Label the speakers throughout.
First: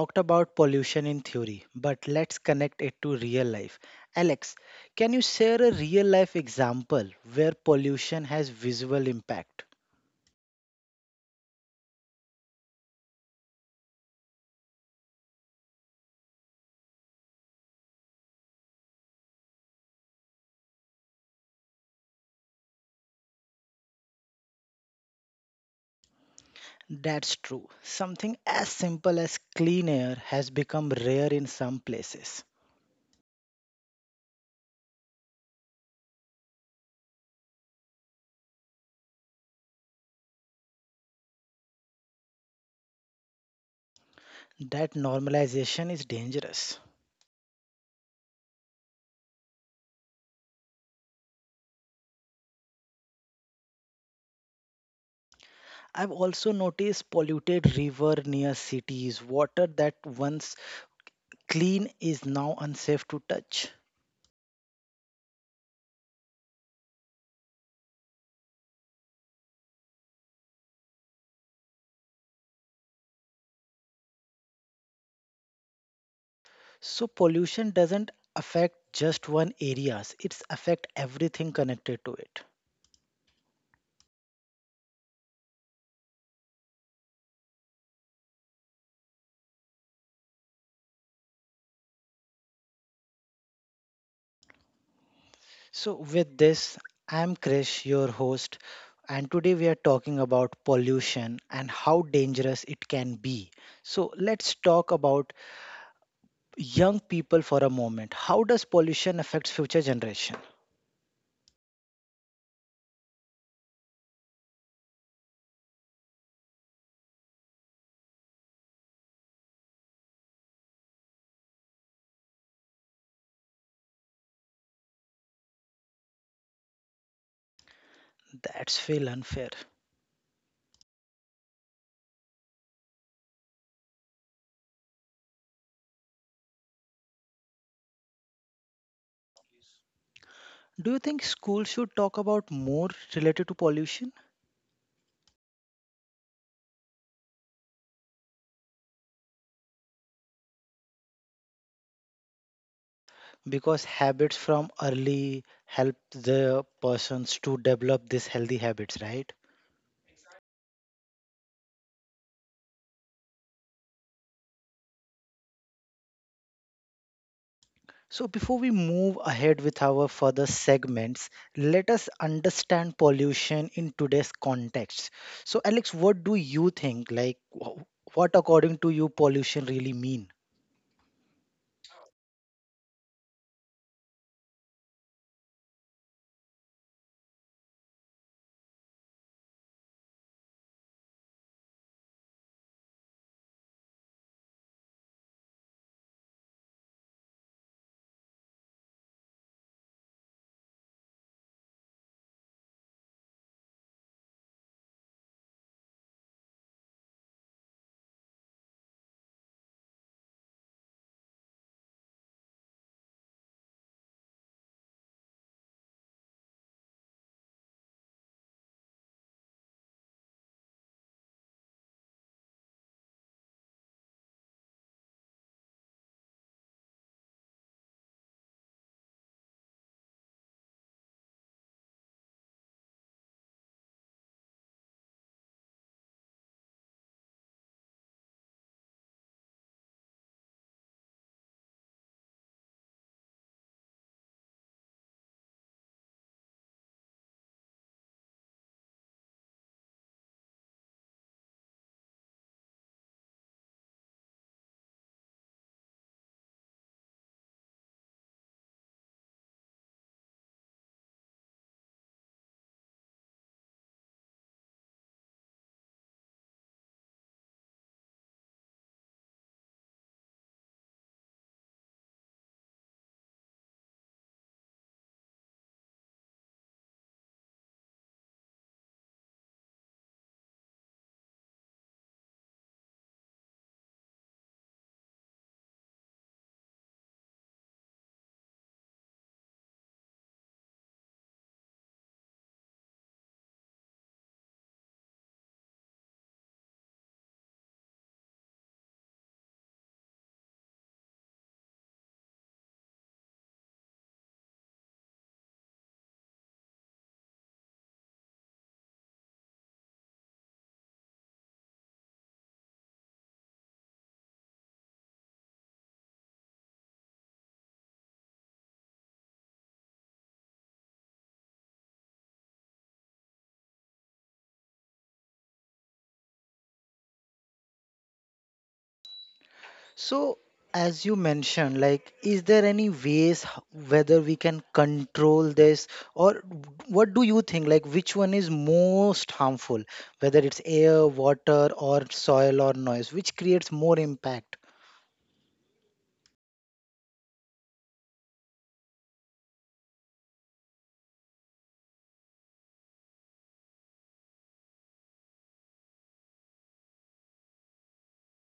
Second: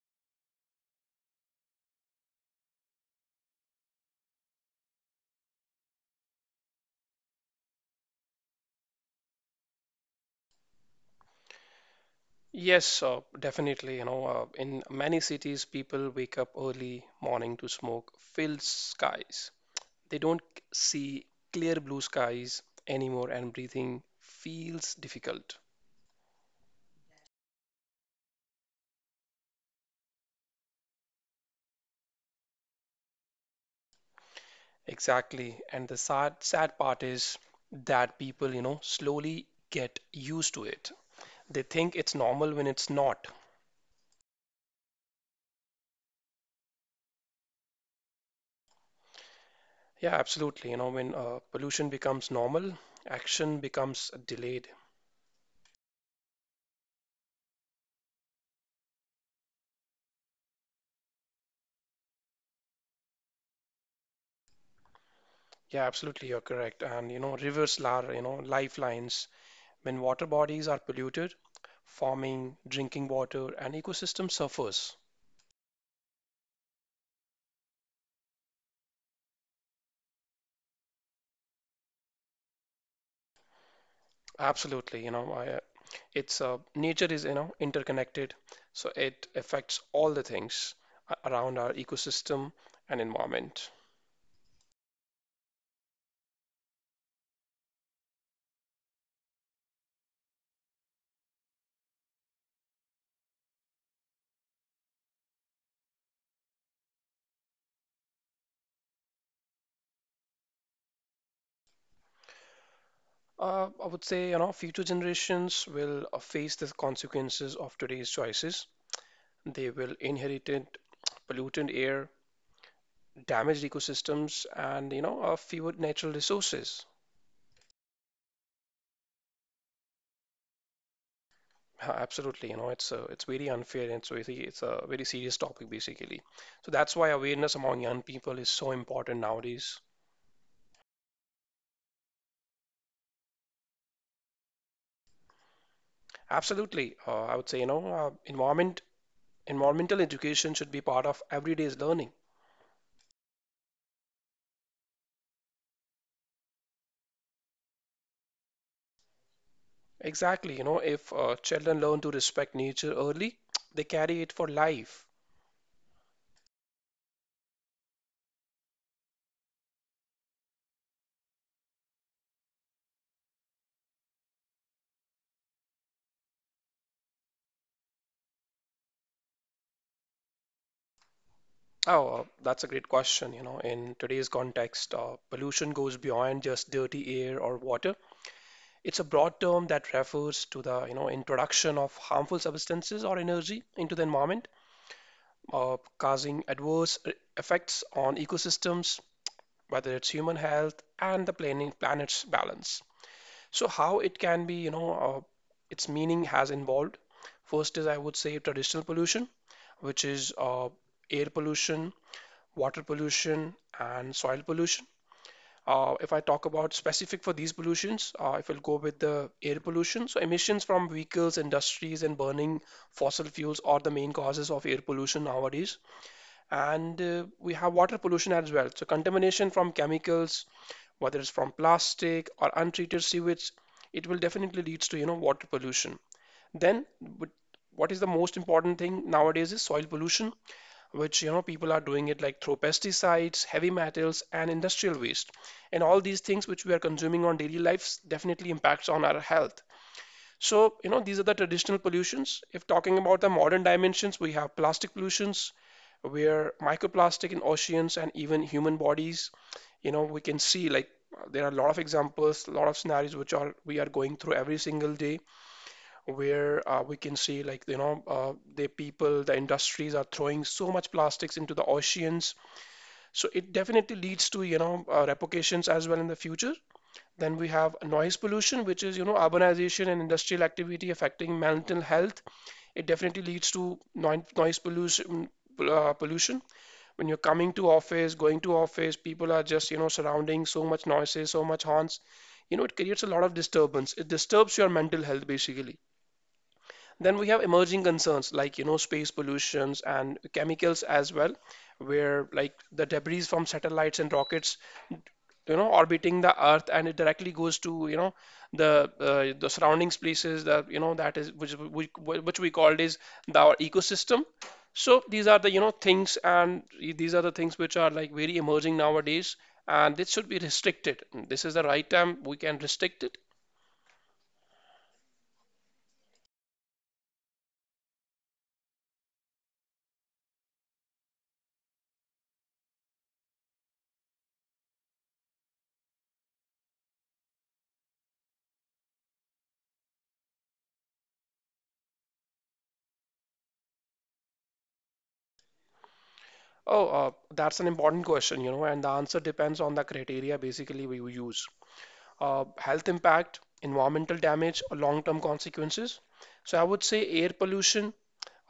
Speaker 1: talked about pollution in theory, but let's connect it to real life. Alex, can you share a real life example where pollution has visual impact?
Speaker 2: Yes, definitely. In many cities, people wake up early morning to smoke filled skies. They don't see clear blue skies anymore, and breathing feels difficult.
Speaker 1: That's true. Something as simple as clean air has become rare in some places.
Speaker 2: Exactly. And the sad part is that people, slowly get used to it. They think it's normal when it's not.
Speaker 1: That normalization is dangerous.
Speaker 2: Yeah, absolutely. You know, when pollution becomes normal, action becomes delayed.
Speaker 1: I've also noticed polluted river near cities, water that once clean is now unsafe to touch.
Speaker 2: Yeah, absolutely, you're correct. And you know, rivers are, lifelines. When water bodies are polluted, farming, drinking water, and ecosystem suffers.
Speaker 1: So pollution doesn't affect just one areas, it's affect everything connected to it.
Speaker 2: Absolutely, you know, I, it's nature is, interconnected, so it affects all the things around our ecosystem and environment.
Speaker 1: So with this, I'm Krish, your host, and today we are talking about pollution and how dangerous it can be. So let's talk about young people for a moment. How does pollution affect future generation?
Speaker 2: I would say, future generations will face the consequences of today's choices. They will inherit polluted air, damaged ecosystems and a few natural resources.
Speaker 1: That's feel unfair.
Speaker 2: Absolutely, it's very unfair and so it's a very serious topic basically. So that's why awareness among young people is so important nowadays.
Speaker 1: Do you think schools should talk about more related to pollution?
Speaker 2: Absolutely, I would say environmental education should be part of everyday's learning.
Speaker 1: Because habits from early help the persons to develop these healthy habits, right?
Speaker 2: Exactly, if children learn to respect nature early, they carry it for life.
Speaker 1: So before we move ahead with our further segments, let us understand pollution in today's context. So Alex, what do you think, like what according to you pollution really mean?
Speaker 2: Oh, that's a great question. You know, in today's context, pollution goes beyond just dirty air or water. It's a broad term that refers to the, introduction of harmful substances or energy into the environment, causing adverse effects on ecosystems, whether it's human health and the planet's balance. So how it can be, its meaning has involved. First is, I would say, traditional pollution, which is air pollution, water pollution, and soil pollution. If I talk about specific for these pollutions, if I'll go with the air pollution, so emissions from vehicles, industries, and burning fossil fuels are the main causes of air pollution nowadays. And we have water pollution as well. So contamination from chemicals, whether it's from plastic or untreated sewage, it will definitely leads to water pollution. But what is the most important thing nowadays is soil pollution which people are doing it like through pesticides, heavy metals, and industrial waste. And all these things which we are consuming on daily lives definitely impacts on our health. So, you know, these are the traditional pollutions. If talking about the modern dimensions, we have plastic pollutions, where microplastic in oceans and even human bodies, we can see like there are a lot of examples, a lot of scenarios which are we are going through every single day where we can see like the industries are throwing so much plastics into the oceans, so it definitely leads to repercussions as well in the future. Then we have noise pollution, which is, you know, urbanization and industrial activity affecting mental health. It definitely leads to noise pollution when you're coming to office, going to office, people are just, you know, surrounding so much noises, so much horns. You know, it creates a lot of disturbance, it disturbs your mental health basically. Then we have emerging concerns like, you know, space pollutions and chemicals as well, where like the debris from satellites and rockets, you know, orbiting the Earth, and it directly goes to, the surrounding places that, that is which we called is the, our ecosystem. So these are the, things, and these are the things which are like very emerging nowadays, and this should be restricted. This is the right time we can restrict it.
Speaker 1: So, as you mentioned, like, is there any ways whether we can control this, or what do you think? Like, which one is most harmful, whether it's air, water, or soil or noise, which creates more impact?
Speaker 2: Oh, that's an important question, you know, and the answer depends on the criteria basically we use. Health impact, environmental damage, or long-term consequences. So I would say air pollution,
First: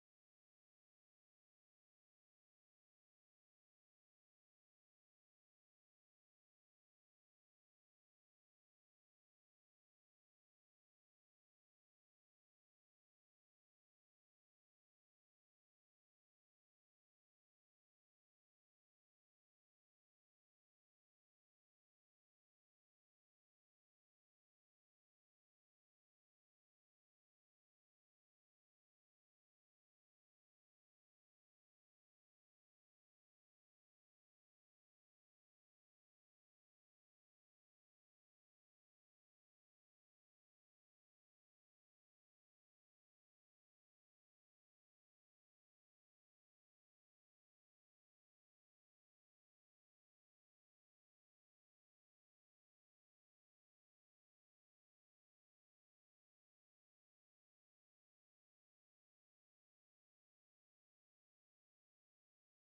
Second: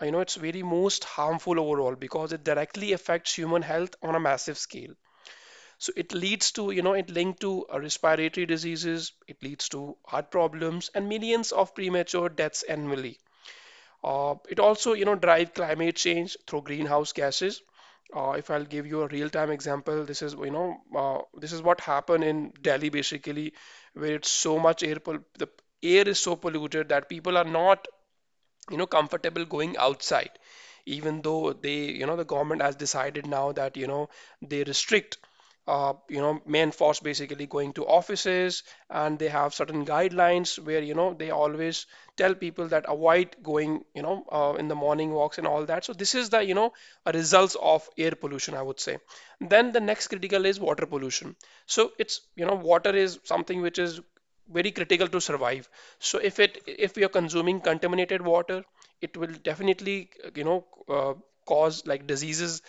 Speaker 2: it's very most harmful overall because it directly affects human health on a massive scale. So it leads to, it linked to respiratory diseases, it leads to heart problems and millions of premature deaths annually. It also, drive climate change through greenhouse gases. If I'll give you a real-time example, this is, this is what happened in Delhi basically, where it's so much air, pol the air is so polluted that people are not, you know, comfortable going outside, even though they, you know, the government has decided now that, you know, they restrict, you know, men force basically going to offices, and they have certain guidelines where, you know, they always tell people that avoid going, in the morning walks and all that. So this is the, you know, a results of air pollution, I would say. Then the next critical is water pollution. So it's, you know, water is something which is very critical to survive. So if it, if you're consuming contaminated water, it will definitely, cause like diseases.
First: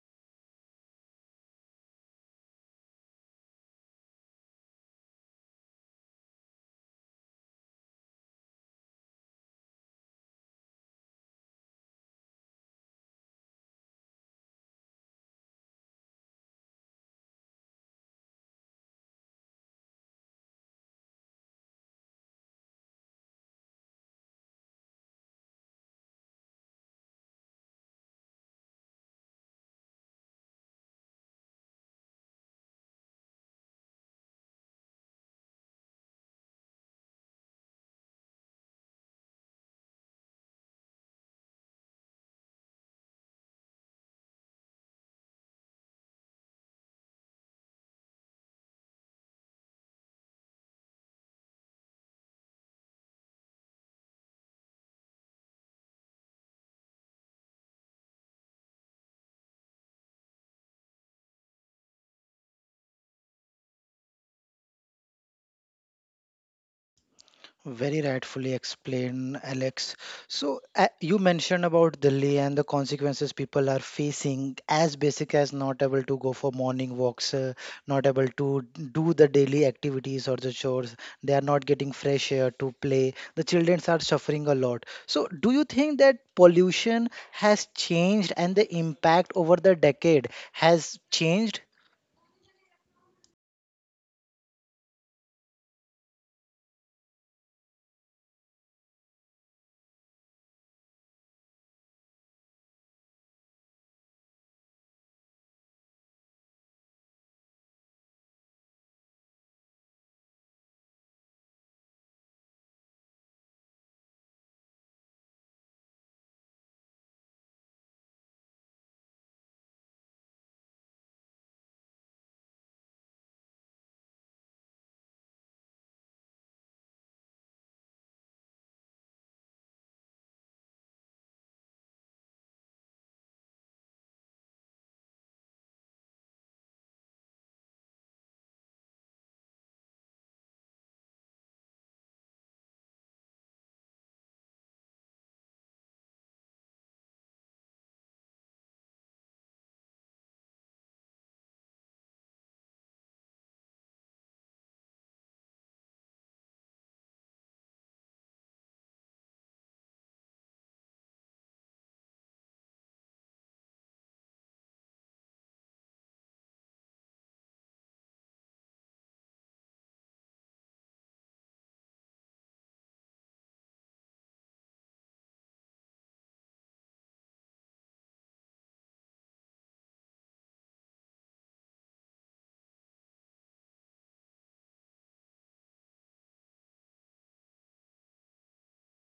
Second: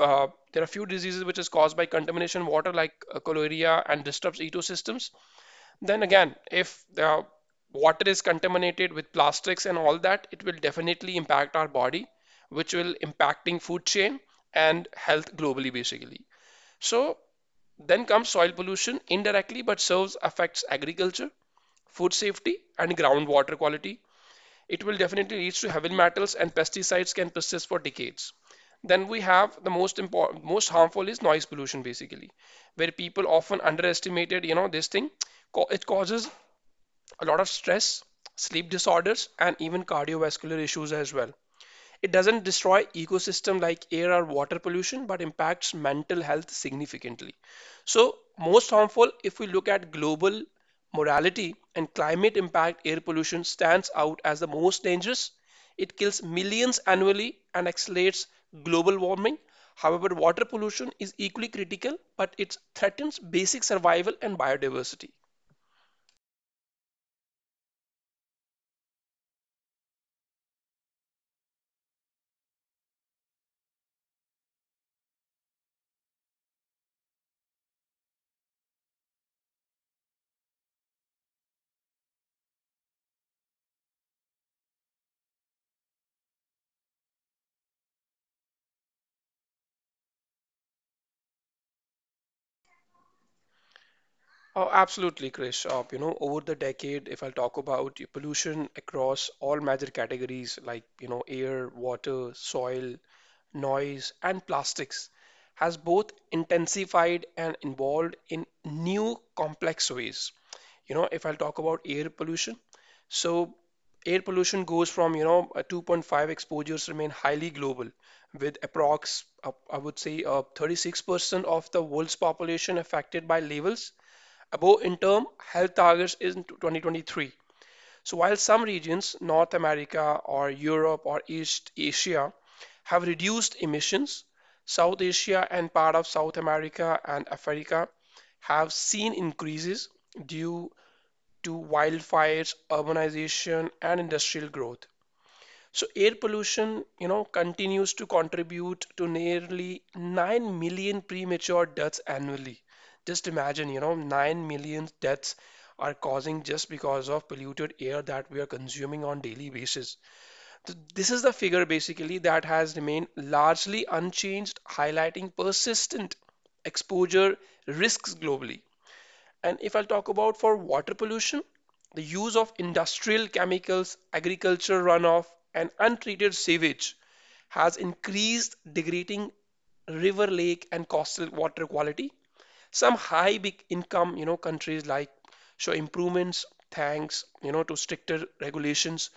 Speaker 2: There are few diseases which is caused by contamination water like cholera and disturbs ecosystems. Then again, if the water is contaminated with plastics and all that, it will definitely impact our body, which will impacting food chain and health globally basically. So then comes soil pollution indirectly but serves affects agriculture, food safety, and groundwater quality. It will definitely lead to heavy metals and pesticides can persist for decades. Then we have the most important, most harmful is noise pollution basically, where people often underestimated, you know, this thing. It causes a lot of stress, sleep disorders, and even cardiovascular issues as well. It doesn't destroy ecosystem like air or water pollution, but impacts mental health significantly. So, most harmful if we look at global morality and climate impact, air pollution stands out as the most dangerous. It kills millions annually and accelerates global warming. However, water pollution is equally critical, but it threatens basic survival and biodiversity.
Speaker 1: Very rightfully explained, Alex. So, you mentioned about Delhi and the consequences people are facing, as basic as not able to go for morning walks, not able to do the daily activities or the chores. They are not getting fresh air to play. The children are suffering a lot. So, do you think that pollution has changed and the impact over the decade has changed?
Speaker 2: Oh, absolutely, Chris. You know, over the decade, if I'll talk about pollution across all major categories like, you know, air, water, soil, noise, and plastics, has both intensified and involved in new complex ways. You know, if I'll talk about air pollution, so air pollution goes from, 2.5 exposures remain highly global, with approx, I would say, 36% of the world's population affected by levels above interim health targets is in 2023. So while some regions, North America or Europe or East Asia, have reduced emissions, South Asia and part of South America and Africa have seen increases due to wildfires, urbanization, and industrial growth. So air pollution, you know, continues to contribute to nearly 9 million premature deaths annually. Just imagine, you know, 9 million deaths are causing just because of polluted air that we are consuming on daily basis. This is the figure basically that has remained largely unchanged, highlighting persistent exposure risks globally. And if I'll talk about for water pollution, the use of industrial chemicals, agriculture runoff, and untreated sewage has increased degrading river, lake, and coastal water quality. Some high big income, you know, countries like show improvements thanks, you know, to stricter regulations.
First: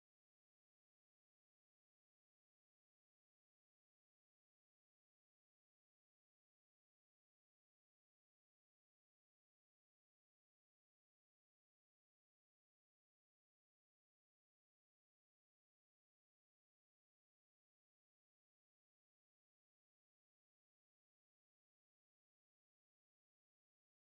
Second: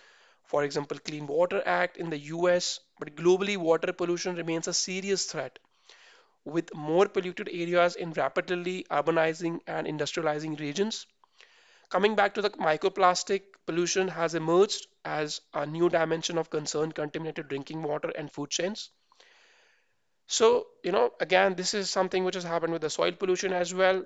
Speaker 2: For example, Clean Water Act in the US, but globally water pollution remains a serious threat with more polluted areas in rapidly urbanizing and industrializing regions. Coming back to the microplastic, pollution has emerged as a new dimension of concern contaminated drinking water and food chains. So, you know, again, this is something which has happened with the soil pollution as well,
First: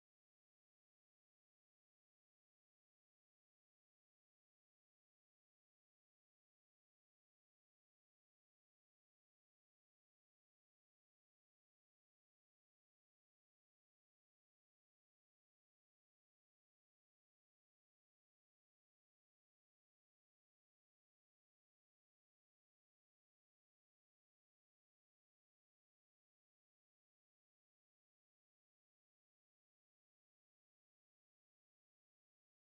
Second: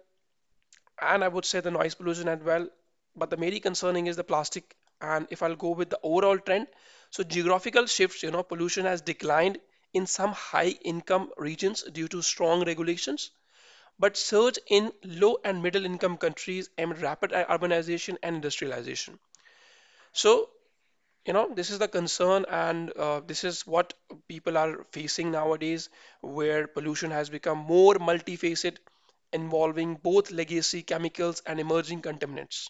Speaker 2: and I would say the noise pollution as well. But the mainly concerning is the plastic. And if I'll go with the overall trend, so geographical shifts, you know, pollution has declined in some high income regions due to strong regulations but surge in low and middle income countries amid rapid urbanization and industrialization. So, you know, this is the concern, and this is what people are facing nowadays, where pollution has become more multifaceted, involving both legacy chemicals and emerging contaminants.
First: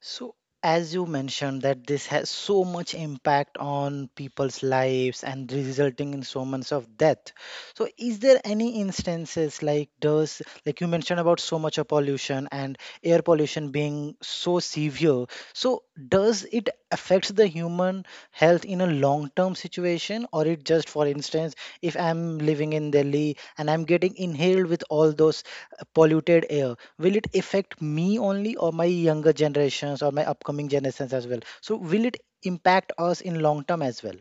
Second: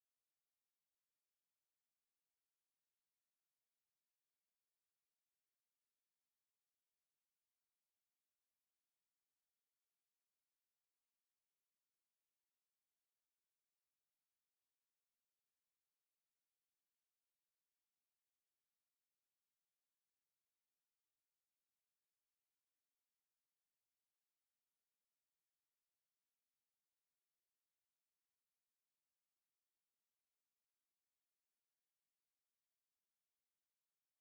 Speaker 1: So, as you mentioned, that this has so much impact on people's lives and resulting in so much of death. So, is there any instances like does like you mentioned about so much of pollution and air pollution being so severe? So, does it affect the human health in a long-term situation, or it just, for instance, if I'm living in Delhi and I'm getting inhaled with all those polluted air, will it affect me only or my younger generations or my upcoming generations as well? So will it impact us in long term as well?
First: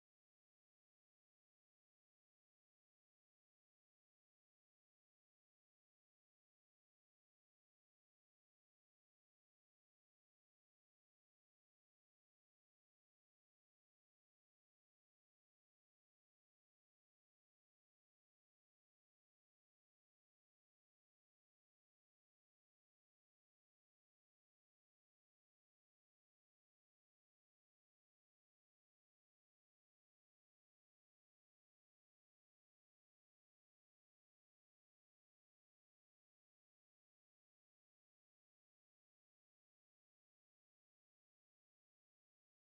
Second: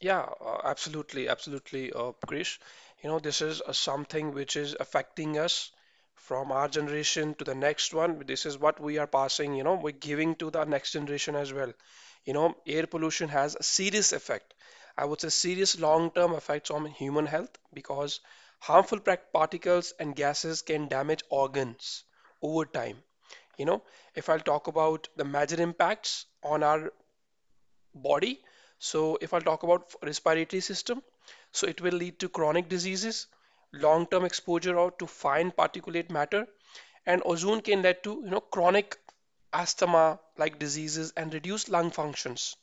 Speaker 2: Yeah, absolutely, absolutely, Krish. You know, this is something which is affecting us from our generation to the next one. This is what we are passing, you know, we're giving to the next generation as well. You know, air pollution has a serious effect. I would say serious long-term effects on human health because harmful particles and gases can damage organs over time. You know, if I'll talk about the major impacts on our body. So if I talk about respiratory system, so it will lead to chronic diseases, long-term exposure out to fine particulate matter, and ozone can lead to you know chronic asthma like diseases and reduced lung functions.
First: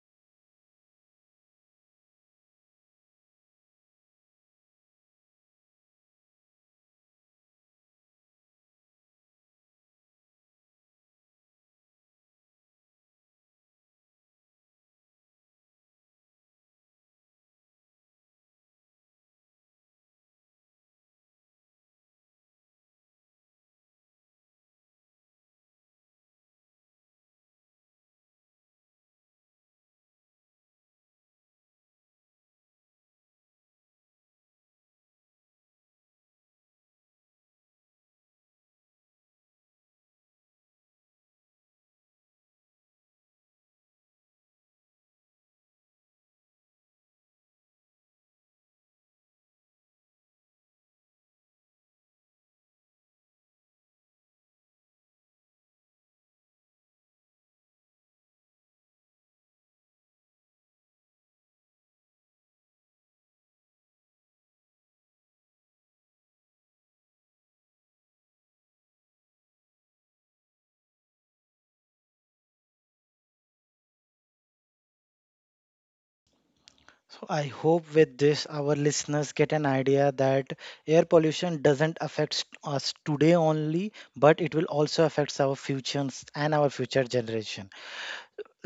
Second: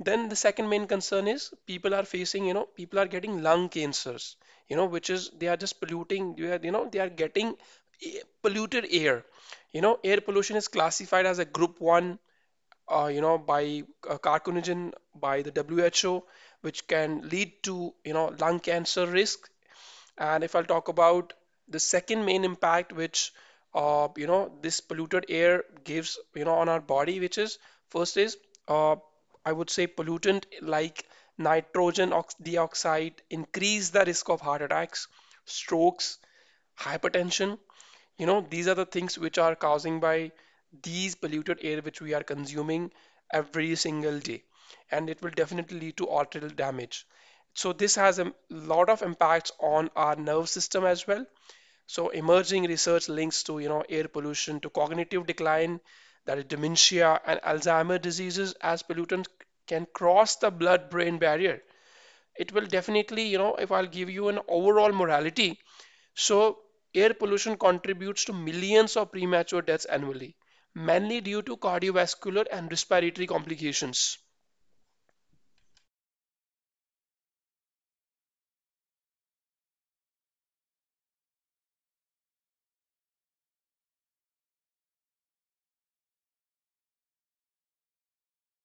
Speaker 2: Then the second main concern is people are facing, people are getting lung cancers, which is they are just polluting, they are getting polluted air. You know, air pollution is classified as a group 1 by carcinogen by the WHO, which can lead to, lung cancer risk. And if I'll talk about the second main impact, which this polluted air gives, on our body, which is first is uh, I would say pollutant like nitrogen ox dioxide increase the risk of heart attacks, strokes, hypertension. You know, these are the things which are causing by these polluted air which we are consuming every single day, and it will definitely lead to arterial damage. So this has a lot of impacts on our nerve system as well. So emerging research links to, air pollution to cognitive decline, that is dementia and Alzheimer diseases as pollutants can cross the blood-brain barrier. It will definitely, if I'll give you an overall morality, so air pollution contributes to millions of premature deaths annually, mainly due to cardiovascular and respiratory complications.
Speaker 1: So I hope with this our listeners get an idea that air pollution doesn't affect us today only, but it will also affect our futures and our future generation.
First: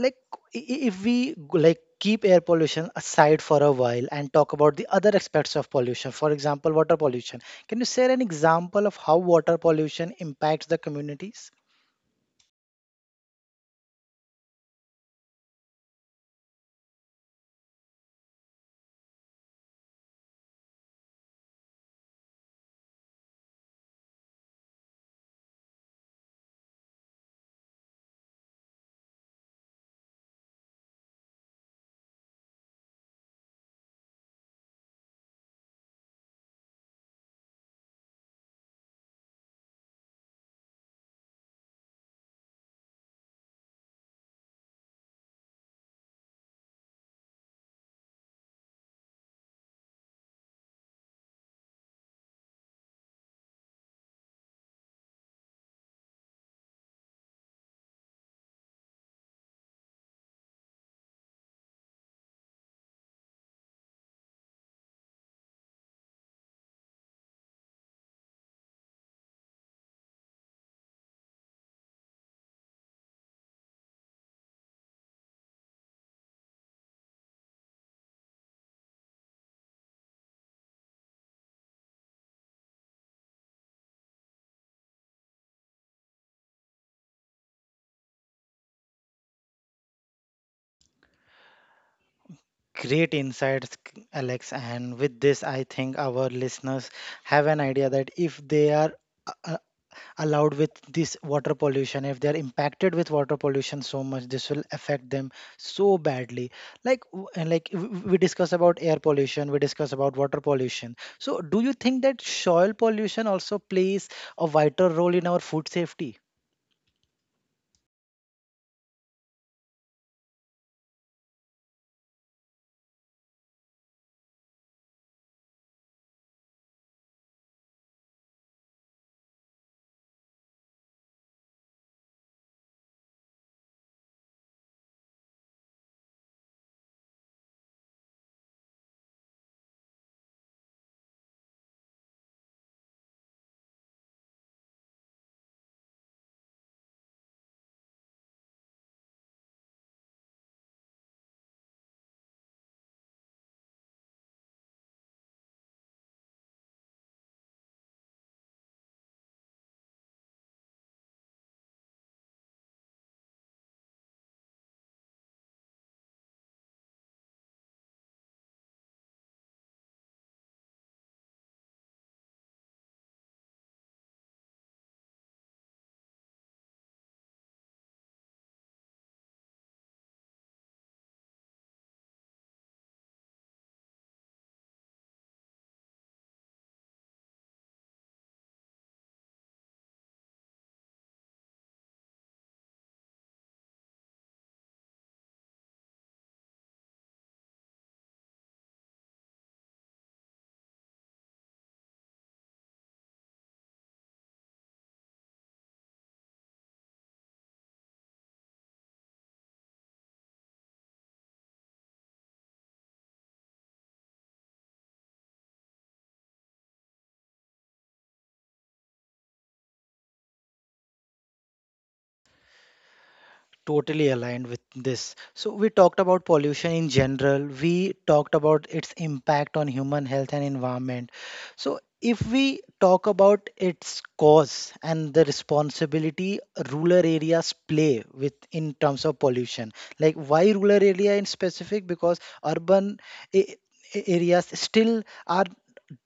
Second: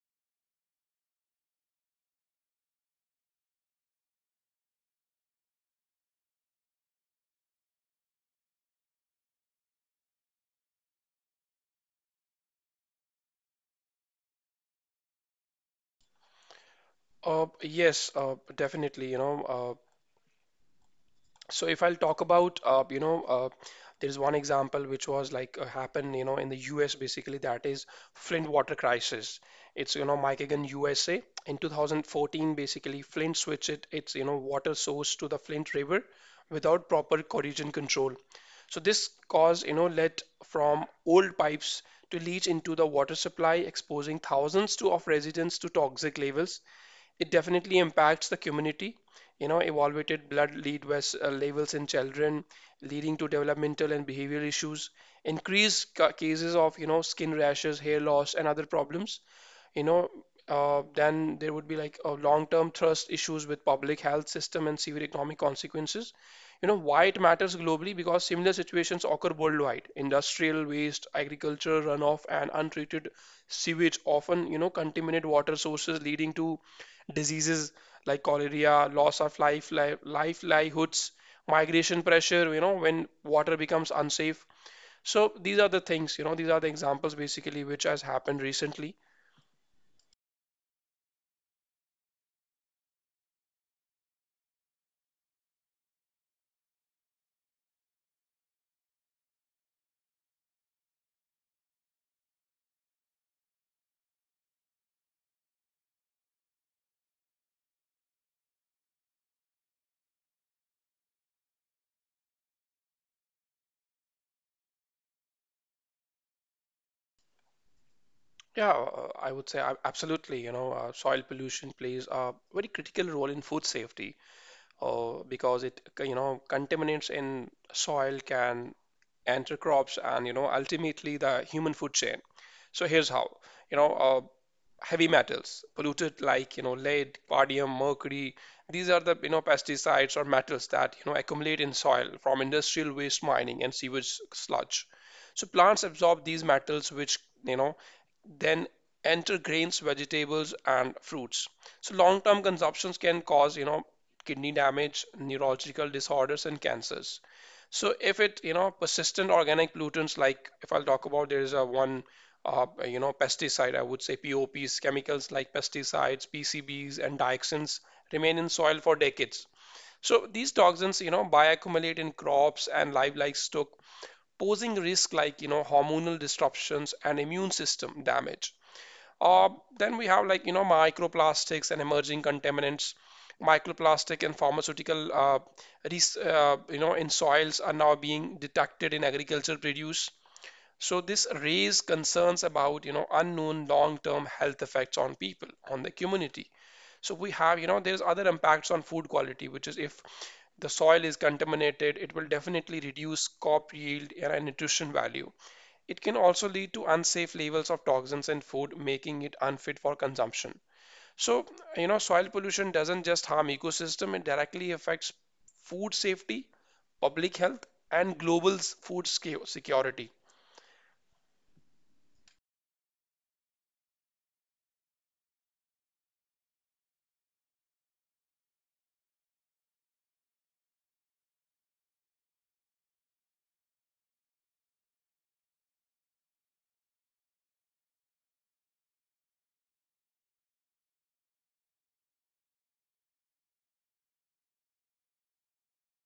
Speaker 1: Like, if like keep air pollution aside for a while and talk about the other aspects of pollution, for example water pollution, can you share an example of how water pollution impacts the communities?
Speaker 2: Yes, definitely, so if I'll talk about, there's one example which was like happened, in the US, basically. That is Flint water crisis. It's, Michigan, USA. In 2014, basically, Flint switched it, its, water source to the Flint River without proper corrosion control. So this caused, lead from old pipes to leach into the water supply, exposing thousands to, of residents to toxic levels. It definitely impacts the community. You know, elevated blood lead was, levels in children, leading to developmental and behavioral issues, increased cases of, skin rashes, hair loss, and other problems. You know, then there would be like long-term trust issues with public health system and severe economic consequences. You know, why it matters globally, because similar situations occur worldwide. Industrial waste, agriculture runoff, and untreated sewage often, contaminate water sources, leading to diseases like cholera, loss of life, livelihoods, migration pressure, when water becomes unsafe. So these are the things, these are the examples basically which has happened recently.
Speaker 1: Great insights, Alex. And with this I think our listeners have an idea that if they are uh, allowed with this water pollution, if they're impacted with water pollution so much, this will affect them so badly. Like, and like we discuss about air pollution, we discuss about water pollution, so do you think that soil pollution also plays a vital role in our food safety?
Speaker 2: Yeah, I would say absolutely. Soil pollution plays a very critical role in food safety, because, it you know contaminants in soil can enter crops and, ultimately the human food chain. So here's how. you know uh, Heavy metals, polluted like, lead, cadmium, mercury. These are the, pesticides or metals that, accumulate in soil from industrial waste mining and sewage sludge. So plants absorb these metals, which, you know, then enter grains, vegetables, and fruits. So long-term consumptions can cause, kidney damage, neurological disorders, and cancers. So if it, persistent organic pollutants, like if I'll talk about, there is a one pesticide, I would say POPs, chemicals like pesticides, PCBs, and dioxins remain in soil for decades. So these toxins, bioaccumulate in crops and livestock, stock, posing risk like, hormonal disruptions and immune system damage. Uh, then we have like, microplastics and emerging contaminants. Microplastic and pharmaceutical, in soils are now being detected in agriculture produce, so this raised concerns about, unknown long-term health effects on people, on the community. So we have, there's other impacts on food quality, which is, if the soil is contaminated, it will definitely reduce crop yield and nutrition value. It can also lead to unsafe levels of toxins in food, making it unfit for consumption. So, soil pollution doesn't just harm ecosystem, it directly affects food safety, public health, and global food security.
Speaker 1: Totally aligned with this. So, we talked about pollution in general, we talked about its impact on human health and environment. So, if we talk about its cause and the responsibility rural areas play with in terms of pollution, like why rural area in specific? Because urban a- areas still are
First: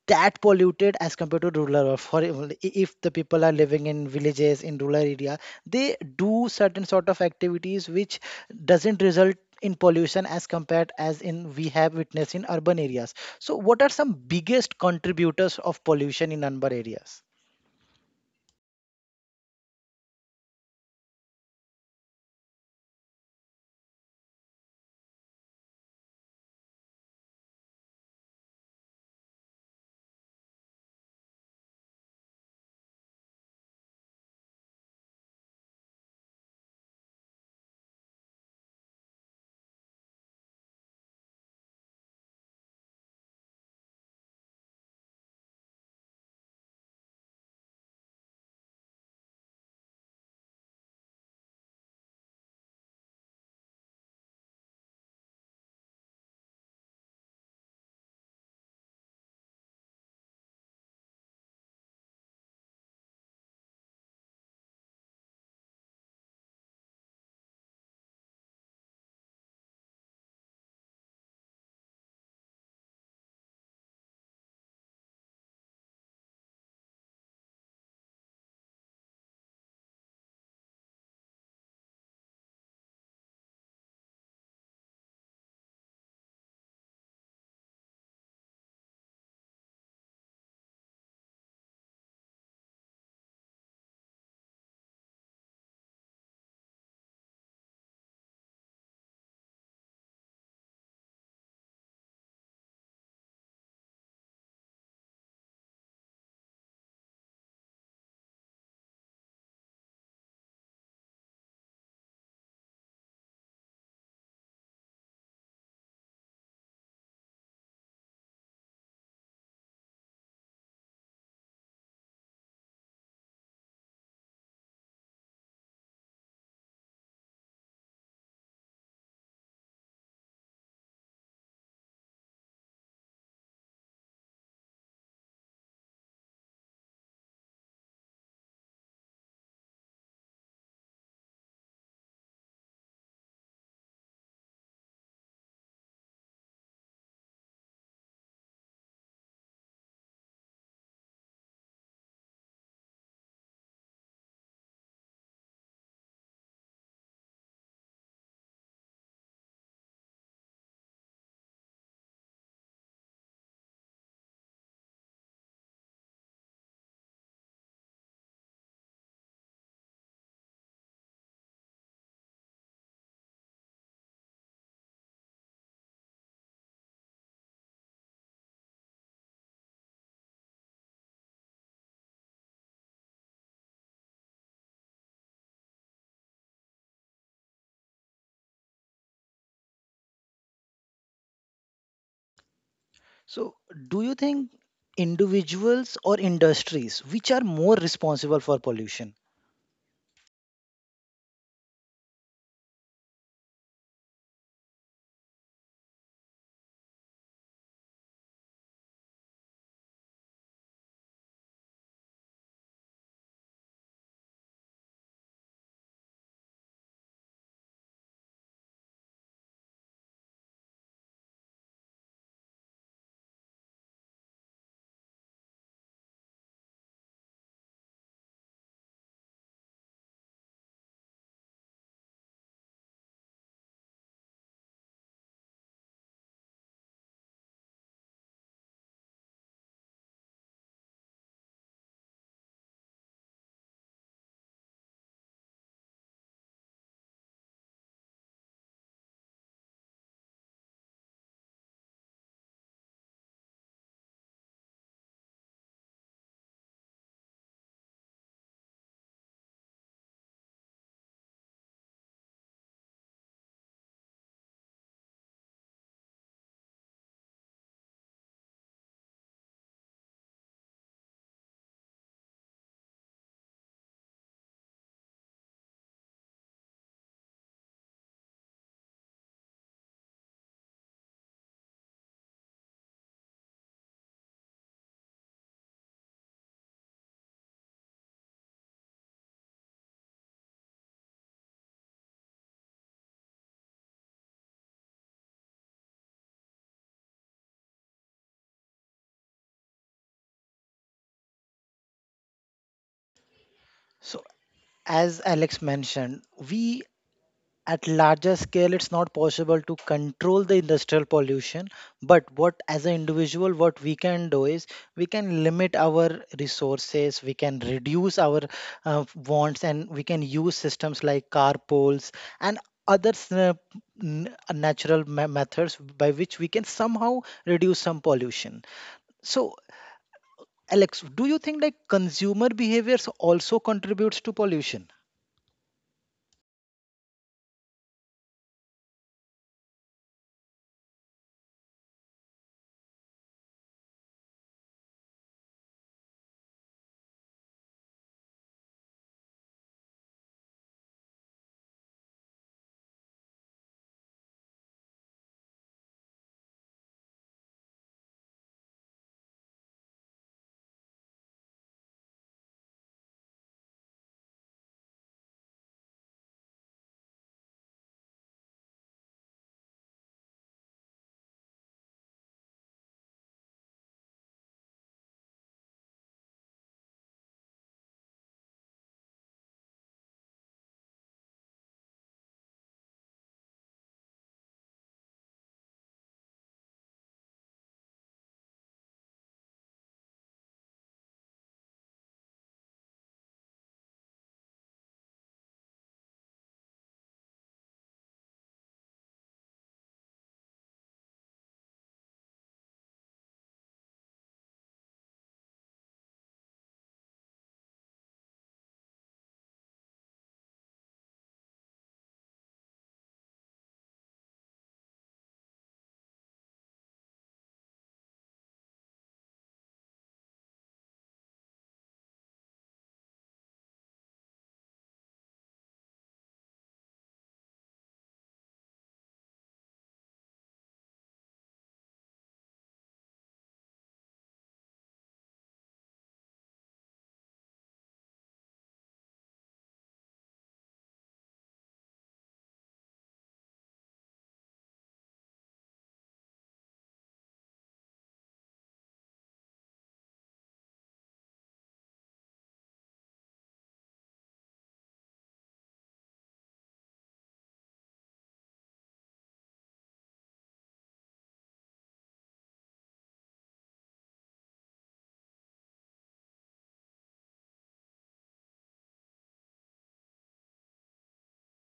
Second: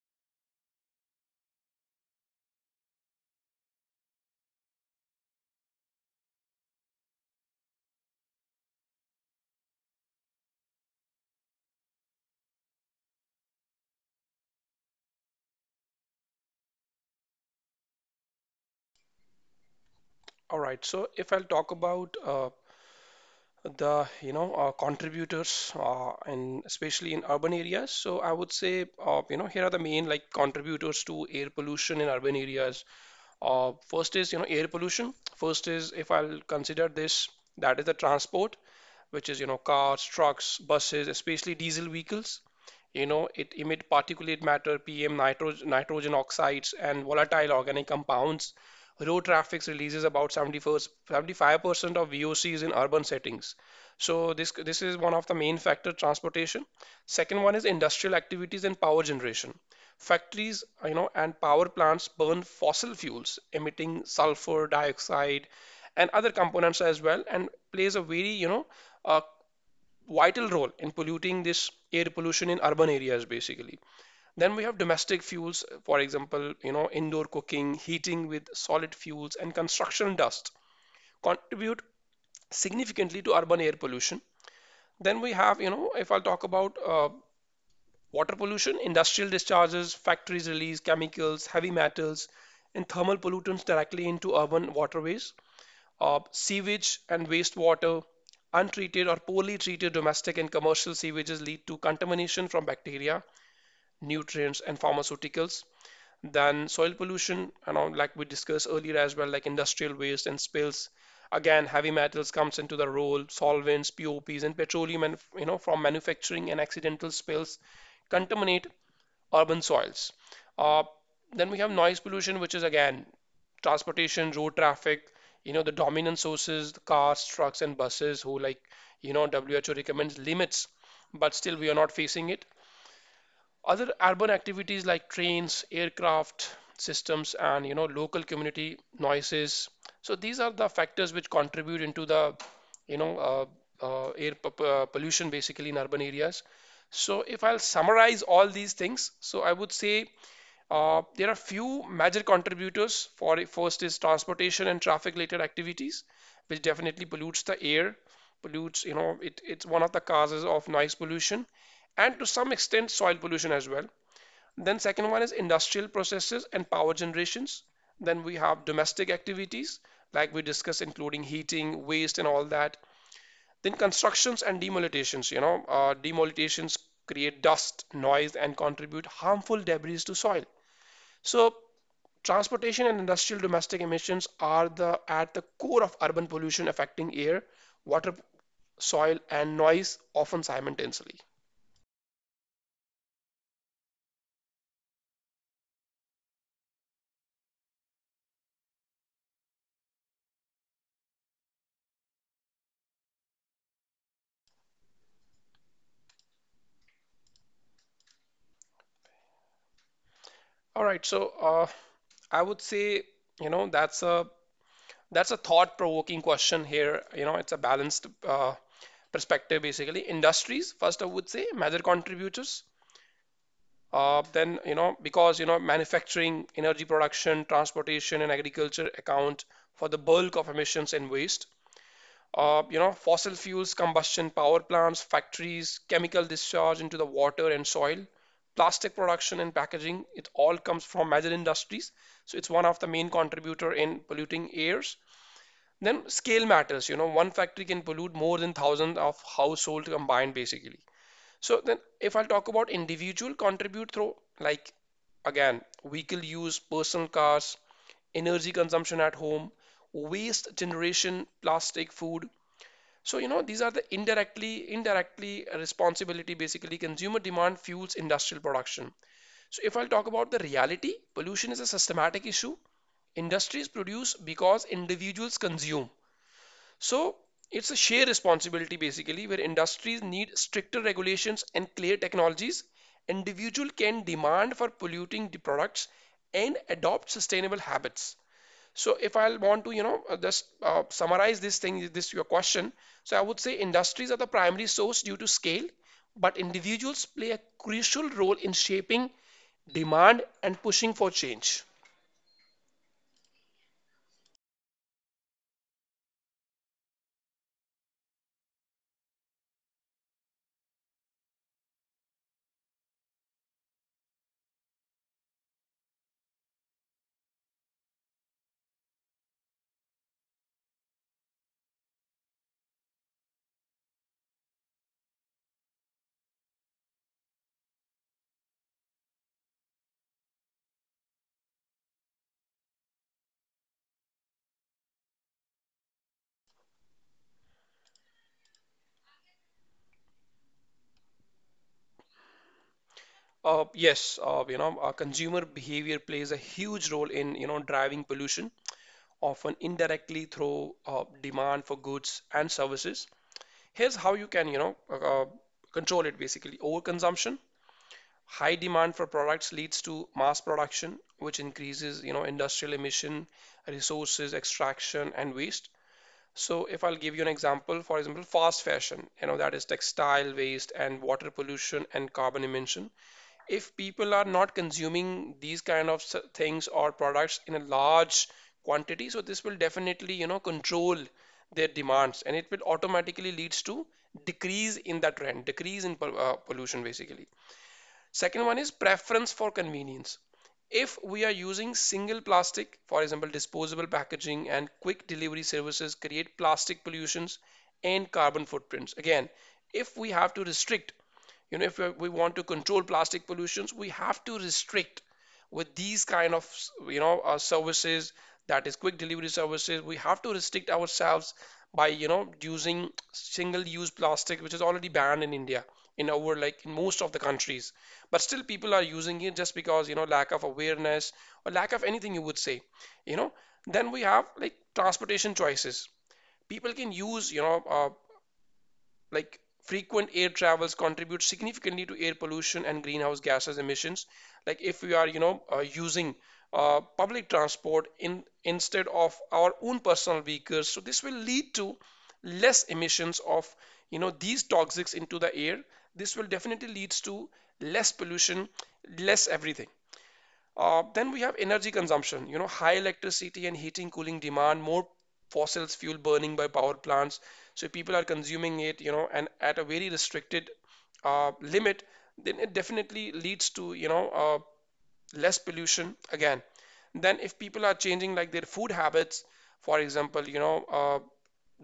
Speaker 1: that polluted as compared to rural or, for example, if the people are living in villages in rural area, they do certain sort of activities which doesn't result in pollution as compared as in we have witnessed in urban areas. So what are some biggest contributors of pollution in urban areas?
Speaker 2: All right. So if I'll talk about the, contributors, and especially in urban areas, so I would say, here are the main like contributors to air pollution in urban areas. First is, air pollution. First is, if I'll consider this, that is the transport, which is, cars, trucks, buses, especially diesel vehicles. You know, it emit particulate matter, PM, nitrogen, nitrogen oxides, and volatile organic compounds. Road traffic releases about 75% of VOCs in urban settings. So this is one of the main factor, transportation. Second one is industrial activities and power generation. Factories, and power plants burn fossil fuels, emitting sulfur dioxide and other components as well, and plays a very, you know, a vital role in polluting this air pollution in urban areas basically. Then we have domestic fuels, for example, indoor cooking, heating with solid fuels, and construction dust contribute significantly to urban air pollution. Then we have, if I'll talk about water pollution. Industrial discharges, factories release chemicals, heavy metals, and thermal pollutants directly into urban waterways. Sewage and wastewater, untreated or poorly treated domestic and commercial sewages lead to contamination from bacteria, nutrients, and pharmaceuticals. Then soil pollution, and all, like we discussed earlier as well, like industrial waste and spills. Again, heavy metals comes into the role, solvents, POPs, and petroleum, and, from manufacturing and accidental spills contaminate urban soils. Uh, then we have noise pollution, which is again transportation, road traffic, the dominant sources, the cars, trucks, and buses, who like, WHO recommends limits, but still we are not facing it. Other urban activities like trains, aircraft systems, and, local community noises. So these are the factors which contribute into the, you know, uh, air pollution basically in urban areas. So if I'll summarize all these things, so I would say, there are few major contributors for. First is transportation and traffic related activities, which definitely pollutes the air, pollutes, it's one of the causes of noise pollution, and to some extent soil pollution as well. Then second one is industrial processes and power generations. Then we have domestic activities like we discussed, including heating, waste, and all that. Then constructions and demolitions, demolitions create dust, noise, and contribute harmful debris to soil. So transportation and industrial domestic emissions are the at the core of urban pollution affecting air, water, soil, and noise, often simultaneously.
Speaker 1: So do you think individuals or industries which are more responsible for pollution?
Speaker 2: All right, so, I would say, you know, that's a that's a thought-provoking question here. You know, it's a balanced perspective basically. Industries, first I would say, major contributors. Then, manufacturing, energy production, transportation, and agriculture account for the bulk of emissions and waste. Fossil fuels, combustion, power plants, factories, chemical discharge into the water and soil, plastic production and packaging, it all comes from major industries. So it's one of the main contributor in polluting airs. Then scale matters, you know, one factory can pollute more than thousands of households combined basically. So then if I'll talk about individual contribute through, like, again, vehicle use, personal cars, energy consumption at home, waste generation, plastic, food, so, these are the indirectly, indirectly responsibility. Basically, consumer demand fuels industrial production. So, if I'll talk about the reality, pollution is a systematic issue. Industries produce because individuals consume. So, it's a shared responsibility basically, where industries need stricter regulations and clear technologies. Individual can demand for polluting the products and adopt sustainable habits. So if I want to, just summarize this thing, this your question, so I would say industries are the primary source due to scale, but individuals play a crucial role in shaping demand and pushing for change.
Speaker 1: So as Alex mentioned, we at larger scale it's not possible to control the industrial pollution, but what as an individual what we can do is we can limit our resources, we can reduce our wants, and we can use systems like carpools and other natural methods by which we can somehow reduce some pollution. So Alex, do you think like consumer behaviors also contributes to pollution?
Speaker 2: Yes, consumer behavior plays a huge role in, driving pollution, often indirectly through demand for goods and services. Here's how you can, control it basically. Overconsumption. High demand for products leads to mass production, which increases, industrial emission, resources extraction, and waste. So if I'll give you an example, for example, fast fashion, you know, that is textile waste and water pollution and carbon emission. If people are not consuming these kind of things or products in a large quantity, so this will definitely, control their demands and it will automatically leads to decrease in that trend, decrease in pollution basically. Second one is preference for convenience. If we are using single plastic, for example, disposable packaging and quick delivery services create plastic pollutions and carbon footprints. Again, if we have to restrict, if we want to control plastic pollutions, we have to restrict with these kind of, services, that is quick delivery services. We have to restrict ourselves by, using single-use plastic, which is already banned in India, in over like in most of the countries. But still, people are using it just because, lack of awareness or lack of anything you would say, you know. Then we have like transportation choices people can use like frequent air travels contribute significantly to air pollution and greenhouse gases emissions. Like if we are, using public transport in instead of our own personal vehicles, so this will lead to less emissions of, these toxics into the air. This will definitely leads to less pollution, less everything. Then we have energy consumption, high electricity and heating, cooling demand, more fossil fuel burning by power plants. So people are consuming it, and at a very restricted limit, then it definitely leads to, less pollution again. Then if people are changing like their food habits, for example,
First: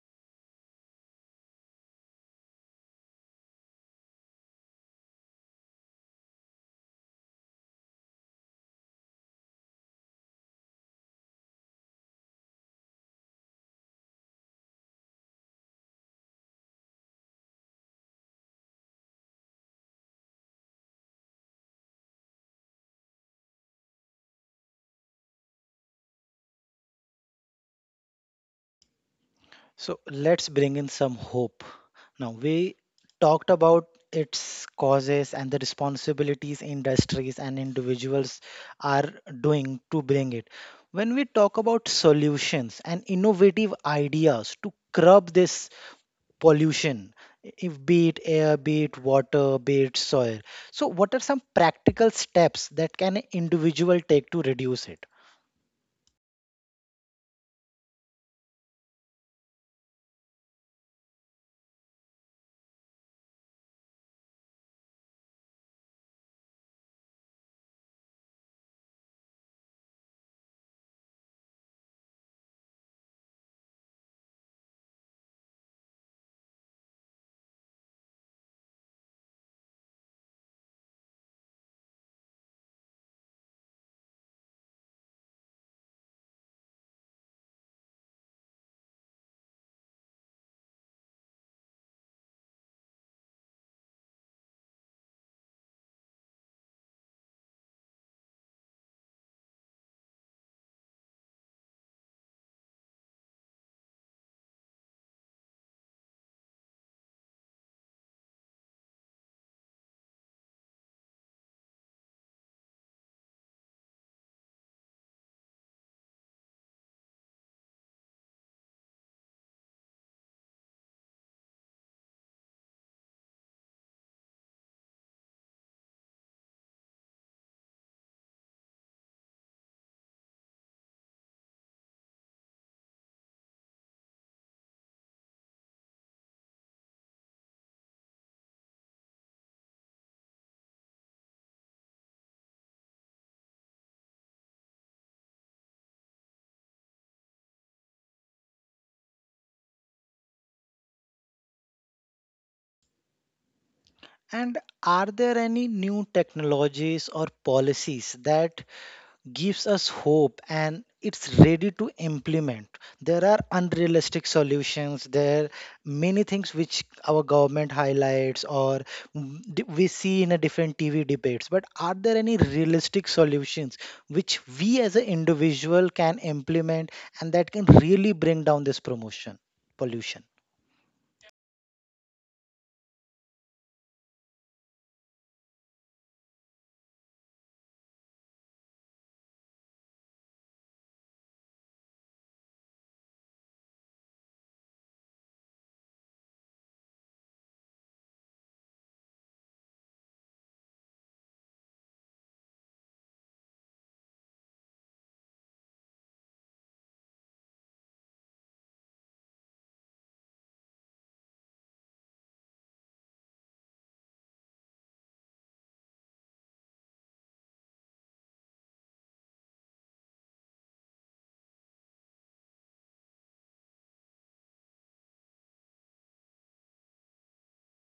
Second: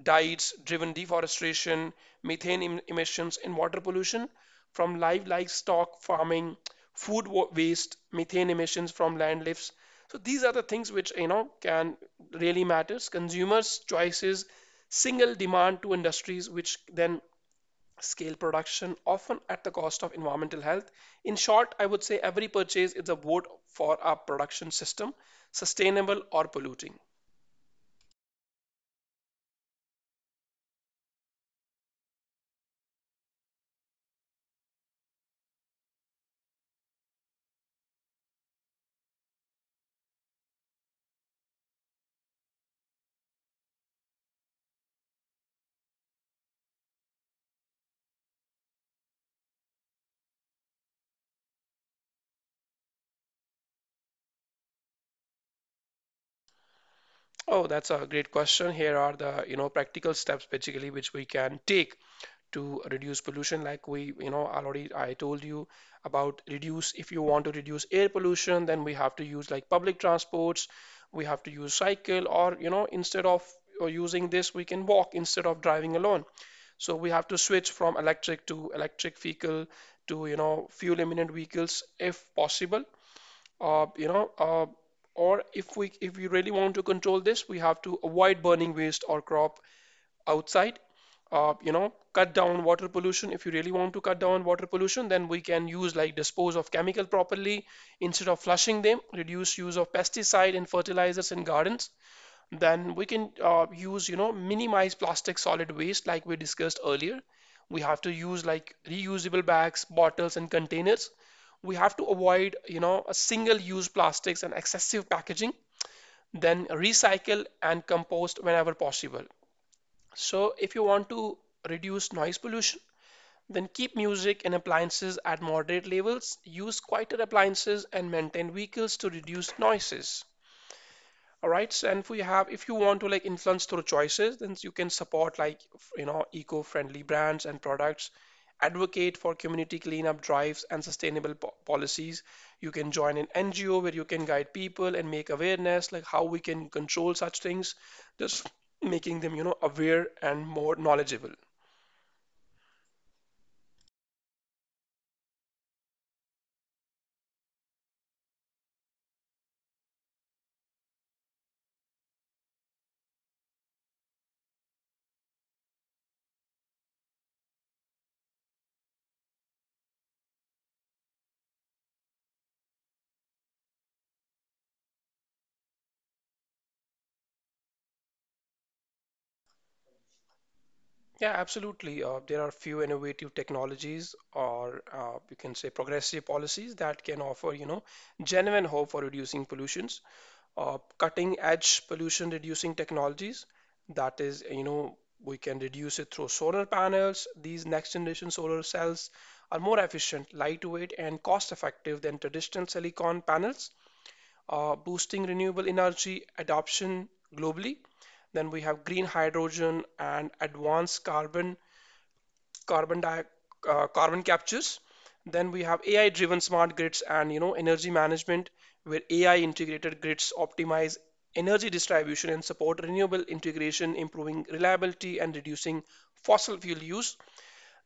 Speaker 2: diets driven deforestation, emissions and water pollution from livestock farming, waste, methane emissions from land lifts. So these are the things which, you know, can really matters consumers choices, single demand to industries, which then scale production, often at the cost of environmental health. In short, I would say every purchase is a vote for our production system, sustainable or polluting.
Speaker 1: So let's bring in some hope. Now, we talked about its causes and the responsibilities industries and individuals are doing to bring it. When we talk about solutions and innovative ideas to curb this pollution, if be it air, be it water, be it soil. So, what are some practical steps that can an individual take to reduce it?
Speaker 2: Oh, that's a great question. Here are the, practical steps basically which we can take to reduce pollution. Like we, already I told you about reduce. If you want to reduce air pollution, then we have to use like public transports, we have to use cycle, or instead of or using this, we can walk instead of driving alone. So we have to switch from electric to electric vehicle to, fuel eminent vehicles if possible. uh, you know uh, or if we really want to control this, we have to avoid burning waste or crop outside. Cut down water pollution. If you really want to cut down water pollution, then we can use like dispose of chemical properly instead of flushing them. Reduce use of pesticide and fertilizers in gardens. Then we can use, minimize plastic solid waste like we discussed earlier. We have to use like reusable bags, bottles, and containers. We have to avoid, a single-use plastics and excessive packaging. Then recycle and compost whenever possible. So, if you want to reduce noise pollution, then keep music and appliances at moderate levels, use quieter appliances, and maintain vehicles to reduce noises. All right, so, and if we have, if you want to like influence through choices, then you can support like, eco-friendly brands and products, advocate for community cleanup drives and policies. You can join an ngo where you can guide people and make awareness like how we can control such things, just making them, aware and more knowledgeable.
Speaker 1: And are there any new technologies or policies that gives us hope and it's ready to implement? There are unrealistic solutions, there are many things which our government highlights or we see in a different TV debates, but are there any realistic solutions which we as an individual can implement and that can really bring down this promotion pollution?
Speaker 2: Yeah, absolutely. There are few innovative technologies, or you can say progressive policies that can offer, genuine hope for reducing pollutions. Cutting edge pollution reducing technologies, that is, we can reduce it through solar panels. These next generation solar cells are more efficient, lightweight, and cost effective than traditional silicon panels, boosting renewable energy adoption globally. Then we have green hydrogen and advanced carbon carbon di carbon captures. Then we have AI-driven smart grids and, energy management, where AI integrated grids optimize energy distribution and support renewable integration, improving reliability and reducing fossil fuel use.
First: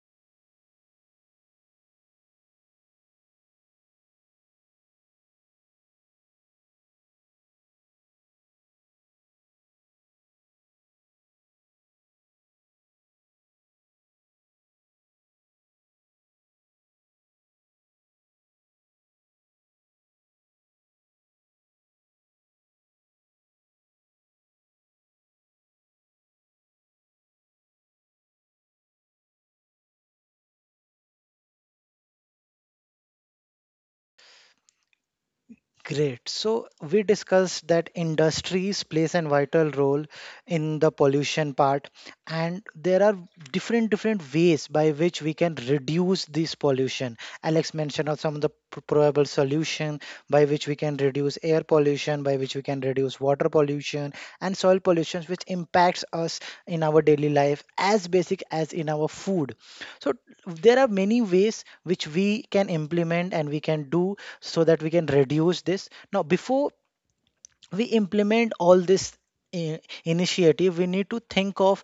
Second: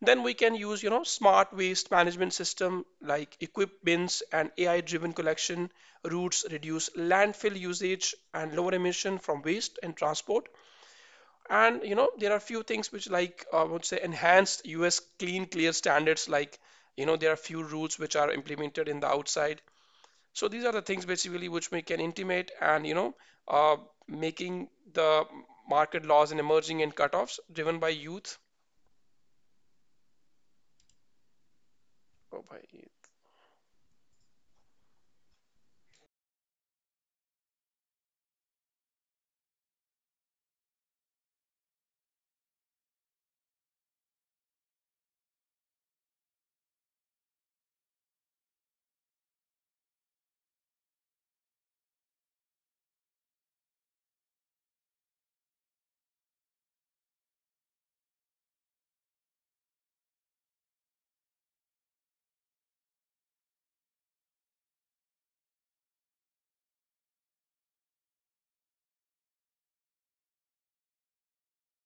Speaker 2: Then we can use, smart waste management system like equip bins and AI-driven collection routes reduce landfill usage and lower emission from waste and transport. And, there are few things which like I would say enhanced US clean clear standards. Like, there are few rules which are implemented in the outside. So these are the things basically which we can intimate and, uh, making the market laws and emerging and cutoffs driven by youth. Oh, by
Speaker 1: Great. So we discussed that industries plays a vital role in the pollution part, and there are different different ways by which we can reduce this pollution. Alex mentioned of some of the probable solution by which we can reduce air pollution, by which we can reduce water pollution and soil pollution, which impacts us in our daily life as basic as in our food. So there are many ways which we can implement and we can do so that we can reduce this. Now before we implement all this i- initiative, we need to think of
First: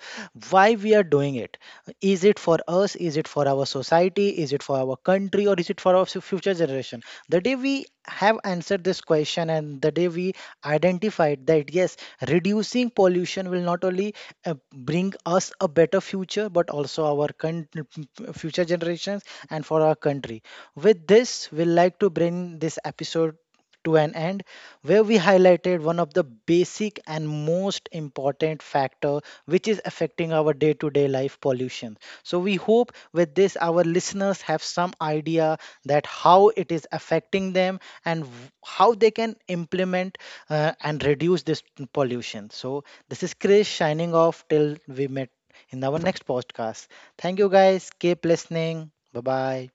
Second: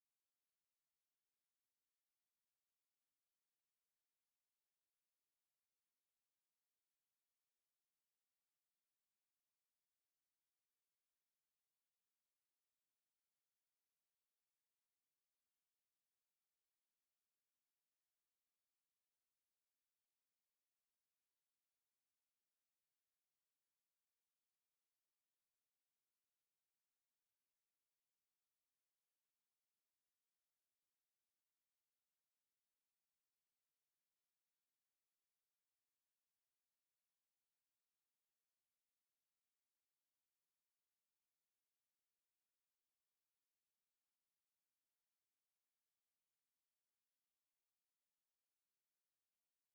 Speaker 1: why we are doing it. Is it for us, is it for our society, is it for our country, or is it for our future generation? The day we have answered this question and the day we identified that yes, reducing pollution will not only bring us a better future but also our future generations and for our country. With this we'll like to bring this episode to an end, where we highlighted one of the basic and most important factor which is affecting our day-to-day life, pollution. So we hope with this our listeners have some idea that how it is affecting them and how they can implement and reduce this pollution. So this is Chris shining off till we met in our next podcast. Thank you guys. Keep listening. Bye bye.